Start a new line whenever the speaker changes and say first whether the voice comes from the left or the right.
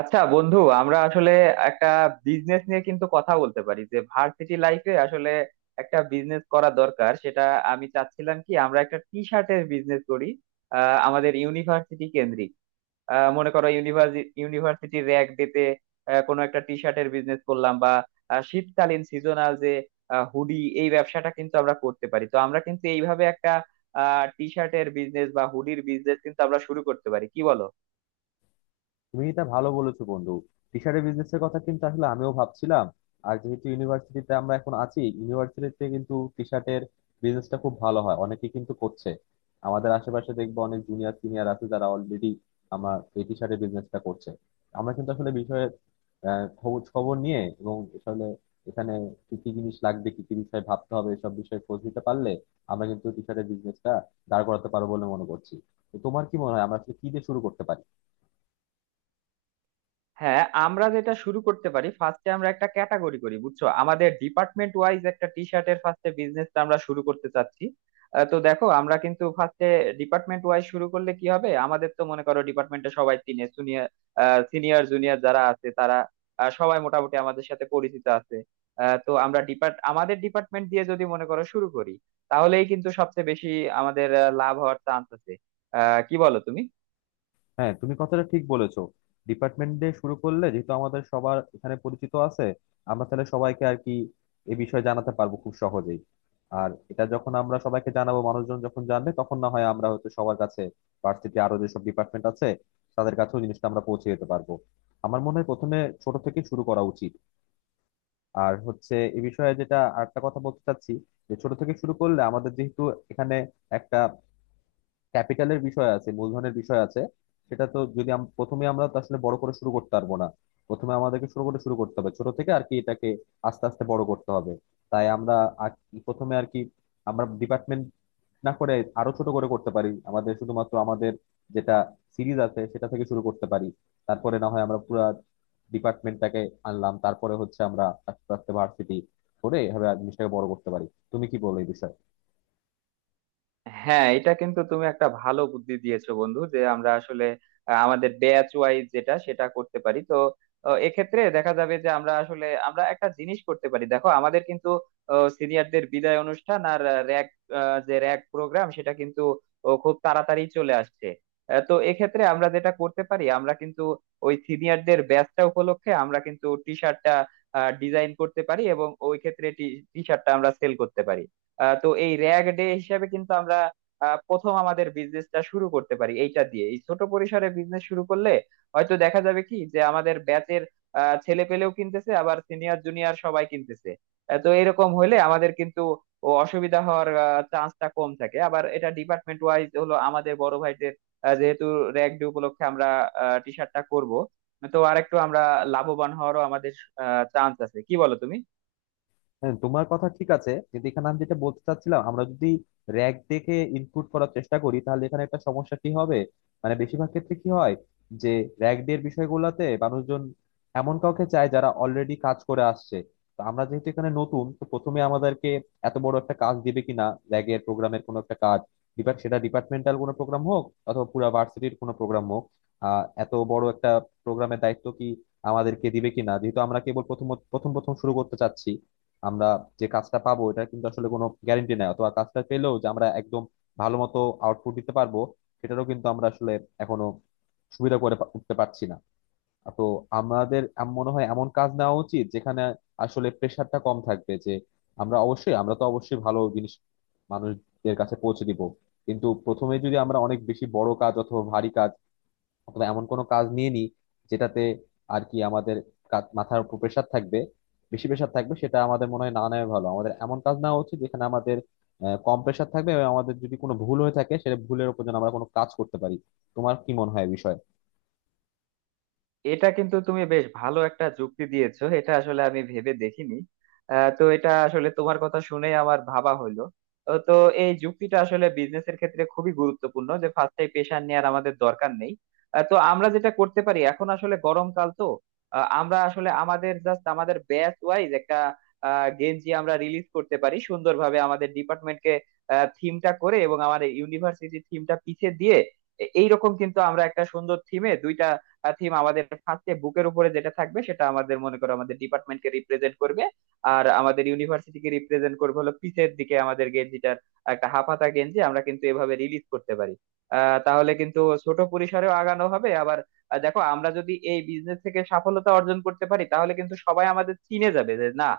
right: আচ্ছা বন্ধু আমরা আসলে একটা বিজনেস নিয়ে কিন্তু কথা বলতে পারি যে ভার্সিটি লাইফে আসলে একটা বিজনেস করা দরকার। সেটা আমি চাচ্ছিলাম কি আমরা একটা টি শার্টের বিজনেস করি, আমাদের ইউনিভার্সিটি কেন্দ্রিক। মনে করো ইউনিভার্সিটি ইউনিভার্সিটি র্যাগ ডেতে কোনো একটা টি শার্টের বিজনেস করলাম, বা শীতকালীন সিজনাল যে হুডি, এই ব্যবসাটা কিন্তু আমরা করতে পারি। তো আমরা কিন্তু এইভাবে একটা টি শার্টের বিজনেস বা হুডির বিজনেস কিন্তু আমরা শুরু করতে পারি, কি বলো?
left: তুমি এটা ভালো বলেছো বন্ধু। টি শার্টের বিজনেসের কথা কিন্তু আসলে আমিও ভাবছিলাম। আর যেহেতু ইউনিভার্সিটিতে আমরা এখন আছি, ইউনিভার্সিটিতে কিন্তু টি শার্টের বিজনেসটা খুব ভালো হয়, অনেকে কিন্তু করছে। আমাদের আশেপাশে দেখবো অনেক জুনিয়র সিনিয়র আছে যারা অলরেডি আমার এই টি শার্টের বিজনেসটা করছে। আমরা কিন্তু আসলে বিষয়ে খবর খবর নিয়ে এবং আসলে এখানে কি কি জিনিস লাগবে, কি কি বিষয়ে ভাবতে হবে, এসব বিষয়ে খোঁজ নিতে পারলে আমরা কিন্তু টি শার্টের বিজনেসটা দাঁড় করাতে পারবো বলে মনে করছি। তো তোমার কি মনে হয়, আমরা আসলে কি দিয়ে শুরু করতে পারি?
right: হ্যাঁ, আমরা যেটা শুরু করতে পারি, ফার্স্টে আমরা একটা ক্যাটাগরি করি, বুঝছো, আমাদের ডিপার্টমেন্ট ওয়াইজ একটা টি শার্টের ফার্স্টে বিজনেসটা আমরা শুরু করতে চাচ্ছি। তো দেখো আমরা কিন্তু ফার্স্টে ডিপার্টমেন্ট ওয়াইজ শুরু করলে কি হবে, আমাদের তো মনে করো ডিপার্টমেন্টে সবাই চিনে। সিনিয়র সিনিয়র জুনিয়র যারা আছে তারা সবাই মোটামুটি আমাদের সাথে পরিচিত আছে। তো আমরা আমাদের ডিপার্টমেন্ট দিয়ে যদি মনে করো শুরু করি, তাহলেই কিন্তু সবচেয়ে বেশি আমাদের লাভ হওয়ার চান্স আছে। কি বলো তুমি?
left: হ্যাঁ, তুমি কথাটা ঠিক বলেছো। ডিপার্টমেন্ট দিয়ে শুরু করলে যেহেতু আমাদের সবার এখানে পরিচিত আছে, আমরা তাহলে সবাইকে আর কি এ বিষয়ে জানাতে পারবো খুব সহজেই। আর এটা যখন আমরা সবাইকে জানাবো, মানুষজন যখন জানবে, তখন না হয় আমরা হয়তো সবার কাছে, ভার্সিটি আরো যেসব ডিপার্টমেন্ট আছে তাদের কাছেও জিনিসটা আমরা পৌঁছে যেতে পারবো। আমার মনে হয় প্রথমে ছোট থেকে শুরু করা উচিত। আর হচ্ছে এ বিষয়ে যেটা আরেকটা কথা বলতে চাচ্ছি, যে ছোট থেকে শুরু করলে আমাদের যেহেতু এখানে একটা ক্যাপিটালের বিষয় আছে, মূলধনের বিষয় আছে, সেটা তো যদি প্রথমে আমরা তো আসলে বড় করে শুরু করতে পারবো না। প্রথমে আমাদেরকে শুরু করে শুরু করতে হবে ছোট থেকে, আর কি এটাকে আস্তে আস্তে বড় করতে হবে। তাই আমরা আর কি প্রথমে আর কি আমরা ডিপার্টমেন্ট না করে আরো ছোট করে করতে পারি, আমাদের শুধুমাত্র আমাদের যেটা সিরিজ আছে সেটা থেকে শুরু করতে পারি। তারপরে না হয় আমরা পুরো ডিপার্টমেন্টটাকে আনলাম, তারপরে হচ্ছে আমরা আস্তে আস্তে ভার্সিটি করে এভাবে জিনিসটাকে বড় করতে পারি। তুমি কি বলো এই বিষয়ে?
right: হ্যাঁ, এটা কিন্তু তুমি একটা ভালো বুদ্ধি দিয়েছো বন্ধু, যে আমরা আসলে আমাদের ব্যাচ ওয়াইজ যেটা সেটা করতে পারি। তো এক্ষেত্রে দেখা যাবে যে আমরা আসলে আমরা একটা জিনিস করতে পারি। দেখো আমাদের কিন্তু সিনিয়রদের বিদায় অনুষ্ঠান আর র‍্যাগ, যে র‍্যাগ প্রোগ্রাম সেটা কিন্তু খুব তাড়াতাড়ি চলে আসছে। তো এক্ষেত্রে আমরা যেটা করতে পারি, আমরা কিন্তু ওই সিনিয়রদের ব্যাচটা উপলক্ষে আমরা কিন্তু টি শার্টটা ডিজাইন করতে পারি এবং ওই ক্ষেত্রে টি শার্টটা আমরা সেল করতে পারি। তো এই র্যাগ ডে হিসাবে কিন্তু আমরা প্রথম আমাদের বিজনেসটা শুরু করতে পারি এইটা দিয়ে। এই ছোট পরিসরে বিজনেস শুরু করলে হয়তো দেখা যাবে কি, যে আমাদের ব্যাচের ছেলে পেলেও কিনতেছে, আবার সিনিয়র জুনিয়র সবাই কিনতেছে। তো এরকম হলে আমাদের কিন্তু অসুবিধা হওয়ার চান্সটা কম থাকে। আবার এটা ডিপার্টমেন্ট ওয়াইজ হলো আমাদের বড় ভাইদের যেহেতু র্যাগ ডে উপলক্ষে আমরা টি শার্টটা করব, তো আরেকটু আমরা লাভবান হওয়ারও আমাদের চান্স আছে। কি বলো তুমি?
left: হ্যাঁ, তোমার কথা ঠিক আছে, কিন্তু এখানে আমি যেটা বলতে চাচ্ছিলাম, আমরা যদি র্যাক দেখে ইনপুট করার চেষ্টা করি তাহলে এখানে একটা সমস্যা কি হবে, মানে বেশিরভাগ ক্ষেত্রে কি হয়, যে র্যাক দের বিষয়গুলোতে মানুষজন এমন কাউকে চায় যারা অলরেডি কাজ করে আসছে। তো আমরা যেহেতু এখানে নতুন, তো প্রথমে আমাদেরকে এত বড় একটা কাজ দিবে কিনা, র্যাগের প্রোগ্রামের কোনো একটা কাজ, সেটা ডিপার্টমেন্টাল কোনো প্রোগ্রাম হোক অথবা পুরো ভার্সিটির কোনো প্রোগ্রাম হোক, এত বড় একটা প্রোগ্রামের দায়িত্ব কি আমাদেরকে দিবে কিনা, যেহেতু আমরা কেবল প্রথম প্রথম প্রথম শুরু করতে চাচ্ছি। আমরা যে কাজটা পাবো এটা কিন্তু আসলে কোনো গ্যারেন্টি নাই, অথবা কাজটা পেলেও যে আমরা একদম ভালো মতো আউটপুট দিতে পারবো সেটারও কিন্তু আমরা আসলে এখনো সুবিধা করে উঠতে পারছি না। তো আমাদের মনে হয় এমন কাজ নেওয়া উচিত যেখানে আসলে প্রেশারটা কম থাকবে। যে আমরা অবশ্যই, আমরা তো অবশ্যই ভালো জিনিস মানুষদের কাছে পৌঁছে দিব, কিন্তু প্রথমে যদি আমরা অনেক বেশি বড় কাজ অথবা ভারী কাজ অথবা এমন কোনো কাজ নিয়ে নিই যেটাতে আর কি আমাদের মাথার উপর প্রেশার থাকবে, বেশি প্রেশার থাকবে, সেটা আমাদের মনে হয় না নেওয়া ভালো। আমাদের এমন কাজ নেওয়া উচিত যেখানে আমাদের কম প্রেশার থাকবে, এবং আমাদের যদি কোনো ভুল হয়ে থাকে সেটা ভুলের উপর যেন আমরা কোনো কাজ করতে পারি। তোমার কি মনে হয় এ বিষয়ে?
right: এটা কিন্তু তুমি বেশ ভালো একটা যুক্তি দিয়েছো, এটা আসলে আমি ভেবে দেখিনি। তো এটা আসলে তোমার কথা শুনে আমার ভাবা হলো। তো এই যুক্তিটা আসলে বিজনেসের ক্ষেত্রে খুবই গুরুত্বপূর্ণ, যে ফার্স্টে পেশা নেওয়ার আমাদের দরকার নেই। তো আমরা যেটা করতে পারি, এখন আসলে গরমকাল তো আমরা আসলে আমাদের জাস্ট আমাদের ব্যাচ ওয়াইজ একটা গেঞ্জি আমরা রিলিজ করতে পারি সুন্দরভাবে। আমাদের ডিপার্টমেন্টকে থিমটা করে এবং আমাদের ইউনিভার্সিটি থিমটা পিছে দিয়ে, এইরকম কিন্তু আমরা একটা সুন্দর থিমে দুইটা থিম, আমাদের ফার্স্টে বুকের উপরে যেটা থাকবে সেটা আমাদের মনে করো আমাদের ডিপার্টমেন্টকে রিপ্রেজেন্ট করবে, আর আমাদের ইউনিভার্সিটিকে রিপ্রেজেন্ট করবে হলো পিছের দিকে আমাদের গেঞ্জিটার। একটা হাফ হাতা গেঞ্জি আমরা কিন্তু এভাবে রিলিজ করতে পারি। তাহলে কিন্তু ছোট পরিসরেও আগানো হবে। আবার দেখো আমরা যদি এই বিজনেস থেকে সফলতা অর্জন করতে পারি তাহলে কিন্তু সবাই আমাদের চিনে যাবে যে, না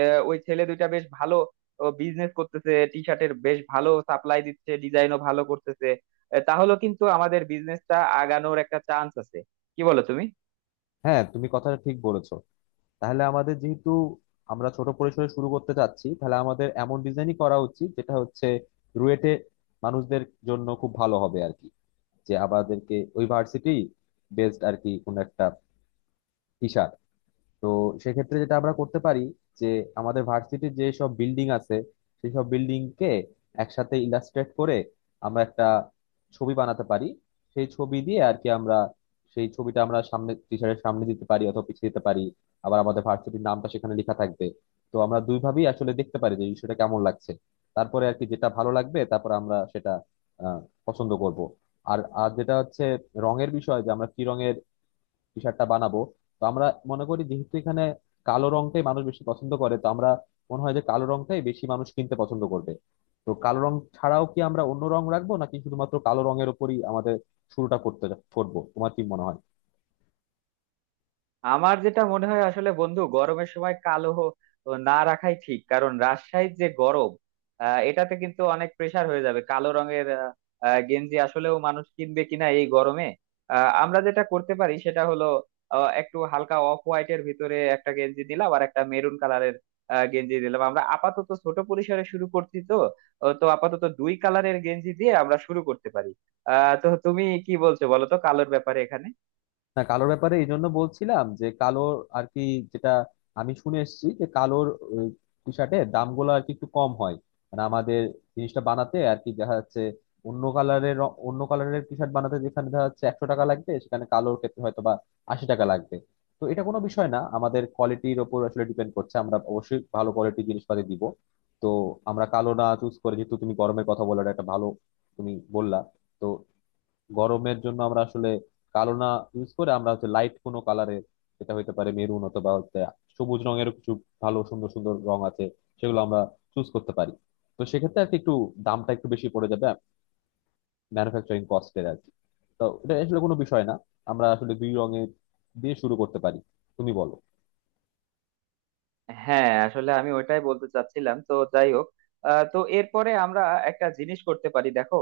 right: ওই ছেলে দুইটা বেশ ভালো বিজনেস করতেছে, টি শার্টের বেশ ভালো সাপ্লাই দিচ্ছে, ডিজাইনও ভালো করতেছে। তাহলেও কিন্তু আমাদের বিজনেসটা আগানোর একটা চান্স আছে। কি বলো তুমি?
left: হ্যাঁ, তুমি কথাটা ঠিক বলেছো। তাহলে আমাদের যেহেতু আমরা ছোট পরিসরে শুরু করতে চাচ্ছি, তাহলে আমাদের এমন ডিজাইনই করা উচিত যেটা হচ্ছে রুয়েটে মানুষদের জন্য খুব ভালো হবে আর কি, যে আমাদেরকে ওই ভার্সিটি বেসড আর কি কোন একটা টি। তো সেক্ষেত্রে যেটা আমরা করতে পারি, যে আমাদের ভার্সিটির যে সব বিল্ডিং আছে সেই সব বিল্ডিং কে একসাথে ইলাস্ট্রেট করে আমরা একটা ছবি বানাতে পারি। সেই ছবি দিয়ে আর কি আমরা, সেই ছবিটা আমরা সামনে টিচারের সামনে দিতে পারি অথবা পিছিয়ে দিতে পারি, আবার আমাদের ভার্সিটির নামটা সেখানে লেখা থাকবে। তো আমরা দুইভাবেই আসলে দেখতে পারি যে বিষয়টা কেমন লাগছে, তারপরে আর কি যেটা ভালো লাগবে তারপর আমরা সেটা আহ পছন্দ করব। আর আর যেটা হচ্ছে রঙের বিষয়, যে আমরা কি রঙের টি শার্টটা বানাবো। তো আমরা মনে করি যেহেতু এখানে কালো রংটাই মানুষ বেশি পছন্দ করে, তো আমরা মনে হয় যে কালো রংটাই বেশি মানুষ কিনতে পছন্দ করবে। তো কালো রং ছাড়াও কি আমরা অন্য রং রাখবো, নাকি শুধুমাত্র কালো রঙের উপরই আমাদের শুরুটা করতে করবো? তোমার কি মনে হয়?
right: আমার যেটা মনে হয় আসলে বন্ধু, গরমের সময় কালো না রাখাই ঠিক, কারণ রাজশাহীর যে গরম এটাতে কিন্তু অনেক প্রেসার হয়ে যাবে। কালো রঙের আহ, আহ, গেঞ্জি আসলেও মানুষ কিনবে কিনা এই গরমে। আমরা যেটা করতে পারি সেটা হলো একটু হালকা অফ হোয়াইটের ভিতরে একটা গেঞ্জি দিলাম আর একটা মেরুন কালারের গেঞ্জি দিলাম। আমরা আপাতত ছোট পরিসরে শুরু করছি তো তো আপাতত দুই কালারের গেঞ্জি দিয়ে আমরা শুরু করতে পারি। তো তুমি কি বলছো বলো তো কালোর ব্যাপারে এখানে?
left: না, কালোর ব্যাপারে এই জন্য বলছিলাম যে কালোর আর কি, যেটা আমি শুনে এসেছি যে কালোর টি শার্টের দামগুলো আর কি একটু কম হয়। মানে আমাদের জিনিসটা বানাতে আর কি দেখা যাচ্ছে অন্য কালারের, অন্য কালারের টি শার্ট বানাতে যেখানে দেখা যাচ্ছে 100 টাকা লাগবে, সেখানে কালোর ক্ষেত্রে হয়তো বা 80 টাকা লাগবে। তো এটা কোনো বিষয় না, আমাদের কোয়ালিটির ওপর আসলে ডিপেন্ড করছে, আমরা অবশ্যই ভালো কোয়ালিটির জিনিসপাতি দিব। তো আমরা কালো না চুজ করে, যেহেতু তুমি গরমের কথা বলে একটা ভালো তুমি বললা, তো গরমের জন্য আমরা আসলে কালো না ইউজ করে আমরা হচ্ছে লাইট কোনো কালারের, যেটা হইতে পারে মেরুন অথবা হচ্ছে সবুজ রঙের কিছু ভালো, সুন্দর সুন্দর রং আছে, সেগুলো আমরা চুজ করতে পারি। তো সেক্ষেত্রে আর কি একটু দামটা একটু বেশি পড়ে যাবে, ম্যানুফ্যাকচারিং কস্টের আর কি। তো এটা আসলে কোনো বিষয় না, আমরা আসলে দুই রঙের দিয়ে শুরু করতে পারি। তুমি বলো।
right: হ্যাঁ, আসলে আমি ওইটাই বলতে চাচ্ছিলাম। তো যাই হোক, তো এরপরে আমরা একটা জিনিস করতে পারি। দেখো,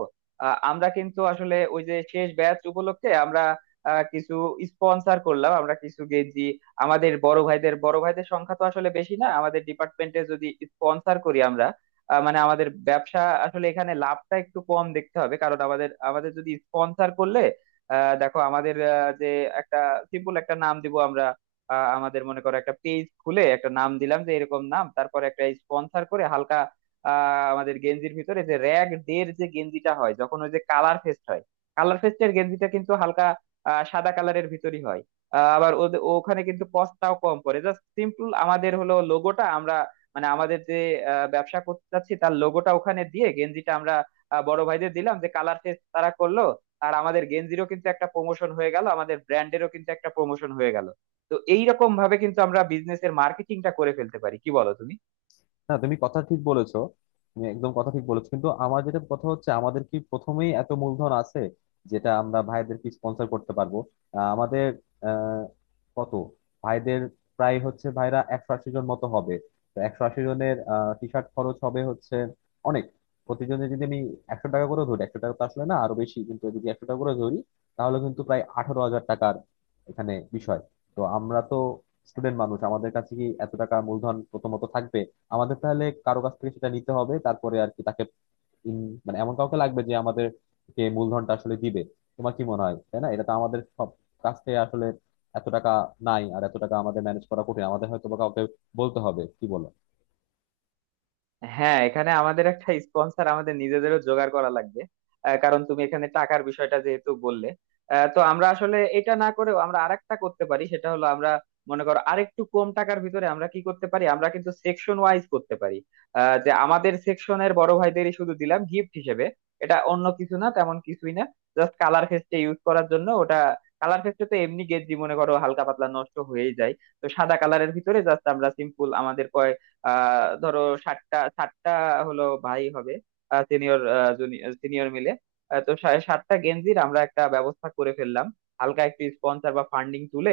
right: আমরা কিন্তু আসলে ওই যে শেষ ব্যাচ উপলক্ষে আমরা কিছু স্পন্সর করলাম আমরা, কিছু গেঞ্জি আমাদের বড় ভাইদের। বড় ভাইদের সংখ্যা তো আসলে বেশি না আমাদের ডিপার্টমেন্টে, যদি স্পন্সর করি আমরা মানে আমাদের ব্যবসা আসলে এখানে লাভটা একটু কম দেখতে হবে। কারণ আমাদের আমাদের যদি স্পন্সর করলে দেখো আমাদের যে একটা সিম্পল একটা নাম দিব আমরা। আমাদের মনে করো একটা পেজ খুলে একটা নাম দিলাম যে এরকম নাম, তারপর একটা স্পন্সর করে হালকা আমাদের গেঞ্জির ভিতরে, যে র্যাগ ডের যে গেঞ্জিটা হয় যখন ওই যে কালার ফেস্ট হয়, কালার ফেস্টের গেঞ্জিটা কিন্তু হালকা সাদা কালারের ভিতরই হয়। আবার ওখানে কিন্তু কস্টটাও কম পড়ে। জাস্ট সিম্পল আমাদের হলো লোগোটা আমরা, মানে আমাদের যে ব্যবসা করতে চাচ্ছি তার লোগোটা ওখানে দিয়ে গেঞ্জিটা আমরা বড় ভাইদের দিলাম, যে কালার ফেস্ট তারা করলো আর আমাদের গেঞ্জিরও কিন্তু একটা প্রমোশন হয়ে গেল, আমাদের ব্র্যান্ডেরও কিন্তু একটা প্রমোশন হয়ে গেল। তো এইরকম ভাবে কিন্তু আমরা বিজনেসের মার্কেটিংটা করে ফেলতে পারি, কি বলো তুমি?
left: না, তুমি কথা ঠিক বলেছো, তুমি একদম কথা ঠিক বলেছো, কিন্তু আমার যেটা কথা হচ্ছে, আমাদের কি প্রথমেই এত মূলধন আছে যেটা আমরা ভাইদেরকে স্পন্সর করতে পারবো? আমাদের কত ভাইদের, প্রায় হচ্ছে ভাইরা 180 জন মতো হবে। তো 180 জনের টি শার্ট খরচ হবে হচ্ছে অনেক। প্রতিজনে যদি আমি 100 টাকা করে ধরি, 100 টাকা তো আসলে না, আরো বেশি, কিন্তু যদি 100 টাকা করে ধরি তাহলে কিন্তু প্রায় 18,000 টাকার এখানে বিষয়। তো আমরা তো স্টুডেন্ট মানুষ, আমাদের কাছে কি এত টাকা মূলধন প্রথমত থাকবে? আমাদের তাহলে কারো কাছ থেকে সেটা নিতে হবে, তারপরে আর কি তাকে ইন মানে এমন কাউকে লাগবে যে আমাদেরকে মূলধনটা আসলে দিবে। তোমার কি মনে হয়, তাই না? এটা তো আমাদের সব কাছ থেকে আসলে এত টাকা নাই, আর এত টাকা আমাদের ম্যানেজ করা কঠিন, আমাদের হয়তো বা কাউকে বলতে হবে। কি বলো?
right: হ্যাঁ, এখানে আমাদের একটা স্পন্সর আমাদের নিজেদেরও জোগাড় করা লাগবে কারণ তুমি এখানে টাকার বিষয়টা যেহেতু বললে। তো আমরা আসলে এটা না করেও আমরা আরেকটা করতে পারি, সেটা হলো আমরা মনে করো আরেকটু কম টাকার ভিতরে আমরা কি করতে পারি, আমরা কিন্তু সেকশন ওয়াইজ করতে পারি। যে আমাদের সেকশনের বড় ভাইদেরই শুধু দিলাম গিফট হিসেবে, এটা অন্য কিছু না, তেমন কিছুই না, জাস্ট কালার ফেস্টে ইউজ করার জন্য ওটা। কালার ফেস্টে তো এমনি গেঞ্জি মনে করো হালকা পাতলা নষ্ট হয়েই যায়। তো সাদা কালারের ভিতরে জাস্ট আমরা সিম্পল আমাদের ধরো ষাটটা ষাটটা হলো ভাই হবে, সিনিয়র সিনিয়র মিলে। তো 60টা গেঞ্জির আমরা একটা ব্যবস্থা করে ফেললাম, হালকা একটু স্পন্সর বা ফান্ডিং তুলে।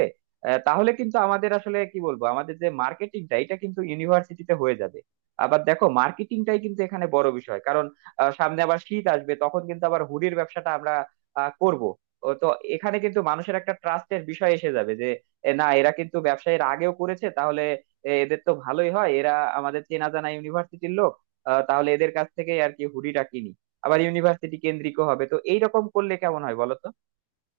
right: তাহলে কিন্তু আমাদের আসলে কি বলবো, আমাদের যে মার্কেটিংটা এটা কিন্তু ইউনিভার্সিটিতে হয়ে যাবে। আবার দেখো মার্কেটিংটাই কিন্তু এখানে বড় বিষয়, কারণ সামনে আবার শীত আসবে, তখন কিন্তু আবার হুডির ব্যবসাটা আমরা করব। তো এখানে কিন্তু মানুষের একটা ট্রাস্টের বিষয় এসে যাবে, যে না এরা কিন্তু ব্যবসায়ীর আগেও করেছে, তাহলে এদের তো ভালোই হয়, এরা আমাদের চেনা জানা ইউনিভার্সিটির লোক। তাহলে এদের কাছ থেকে আর কি হুডিটা কিনি, আবার ইউনিভার্সিটি কেন্দ্রিক হবে। তো এইরকম করলে কেমন হয় বলো তো?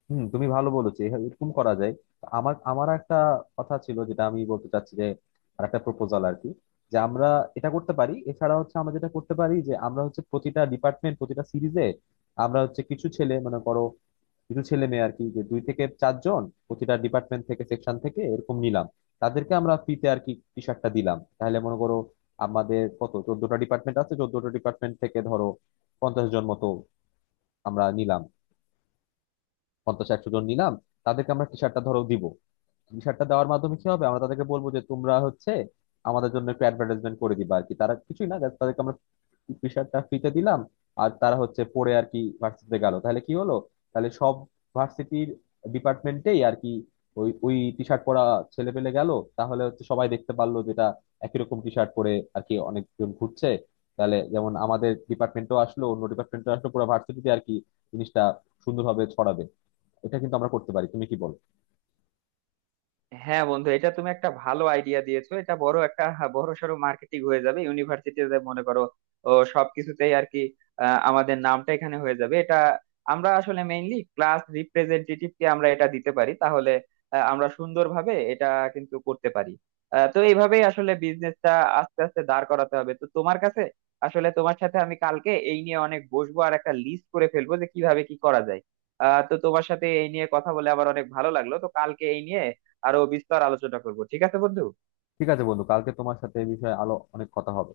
left: হুম, তুমি ভালো বলেছো, এরকম করা যায়। তো আমার আমার একটা কথা ছিল যেটা আমি বলতে চাচ্ছি, যে আর একটা প্রপোজাল আর কি, যে আমরা এটা করতে পারি। এছাড়া হচ্ছে আমরা যেটা করতে পারি, যে আমরা হচ্ছে প্রতিটা ডিপার্টমেন্ট প্রতিটা সিরিজে, আমরা হচ্ছে কিছু ছেলে, মনে করো কিছু ছেলে মেয়ে আর কি, যে 2 থেকে 4 জন প্রতিটা ডিপার্টমেন্ট থেকে সেকশন থেকে এরকম নিলাম, তাদেরকে আমরা ফ্রিতে আর কি টি শার্টটা দিলাম। তাহলে মনে করো, আমাদের কত 14টা ডিপার্টমেন্ট আছে, 14টা ডিপার্টমেন্ট থেকে ধরো 50 জন মতো আমরা নিলাম, 50, 100 জন নিলাম, তাদেরকে আমরা টি শার্টটা ধরো দিব। টি শার্টটা দেওয়ার মাধ্যমে কি হবে, আমরা তাদেরকে বলবো যে তোমরা হচ্ছে আমাদের জন্য একটু অ্যাডভার্টাইজমেন্ট করে দিবা আর কি। তারা কিছুই না, just তাদেরকে আমরা প্রেশারটা ফ্রিতে দিলাম, আর তারা হচ্ছে পড়ে আর কি ভার্সিটিতে গেল। তাহলে কি হলো, তাহলে সব ভার্সিটির ডিপার্টমেন্টেই আর কি ওই ওই টি শার্ট পরা ছেলে পেলে গেল। তাহলে হচ্ছে সবাই দেখতে পারলো, যেটা একই রকম টি শার্ট পরে আর কি অনেকজন ঘুরছে। তাহলে যেমন আমাদের ডিপার্টমেন্টও আসলো, অন্য ডিপার্টমেন্টও আসলো, পুরো ভার্সিটিতে আর কি জিনিসটা সুন্দরভাবে ছড়াবে। এটা কিন্তু আমরা করতে পারি, তুমি কি বলো?
right: হ্যাঁ বন্ধু, এটা তুমি একটা ভালো আইডিয়া দিয়েছো। এটা বড় একটা, হ্যাঁ, বড় সড়ো মার্কেটিং হয়ে যাবে ইউনিভার্সিটিতে। মনে করো সবকিছুতেই আর কি আমাদের নামটা এখানে হয়ে যাবে। এটা আমরা আসলে মেইনলি ক্লাস রিপ্রেজেন্টেটিভ কে আমরা এটা দিতে পারি, তাহলে আমরা সুন্দরভাবে এটা কিন্তু করতে পারি। তো এইভাবেই আসলে বিজনেসটা আস্তে আস্তে দাঁড় করাতে হবে। তো তোমার কাছে আসলে, তোমার সাথে আমি কালকে এই নিয়ে অনেক বসবো আর একটা লিস্ট করে ফেলবো যে কিভাবে কি করা যায়। তো তোমার সাথে এই নিয়ে কথা বলে আবার অনেক ভালো লাগলো। তো কালকে এই নিয়ে আরো বিস্তার আলোচনা করব, ঠিক আছে বন্ধু।
left: ঠিক আছে বন্ধু, কালকে তোমার সাথে এই বিষয়ে আলো অনেক কথা হবে।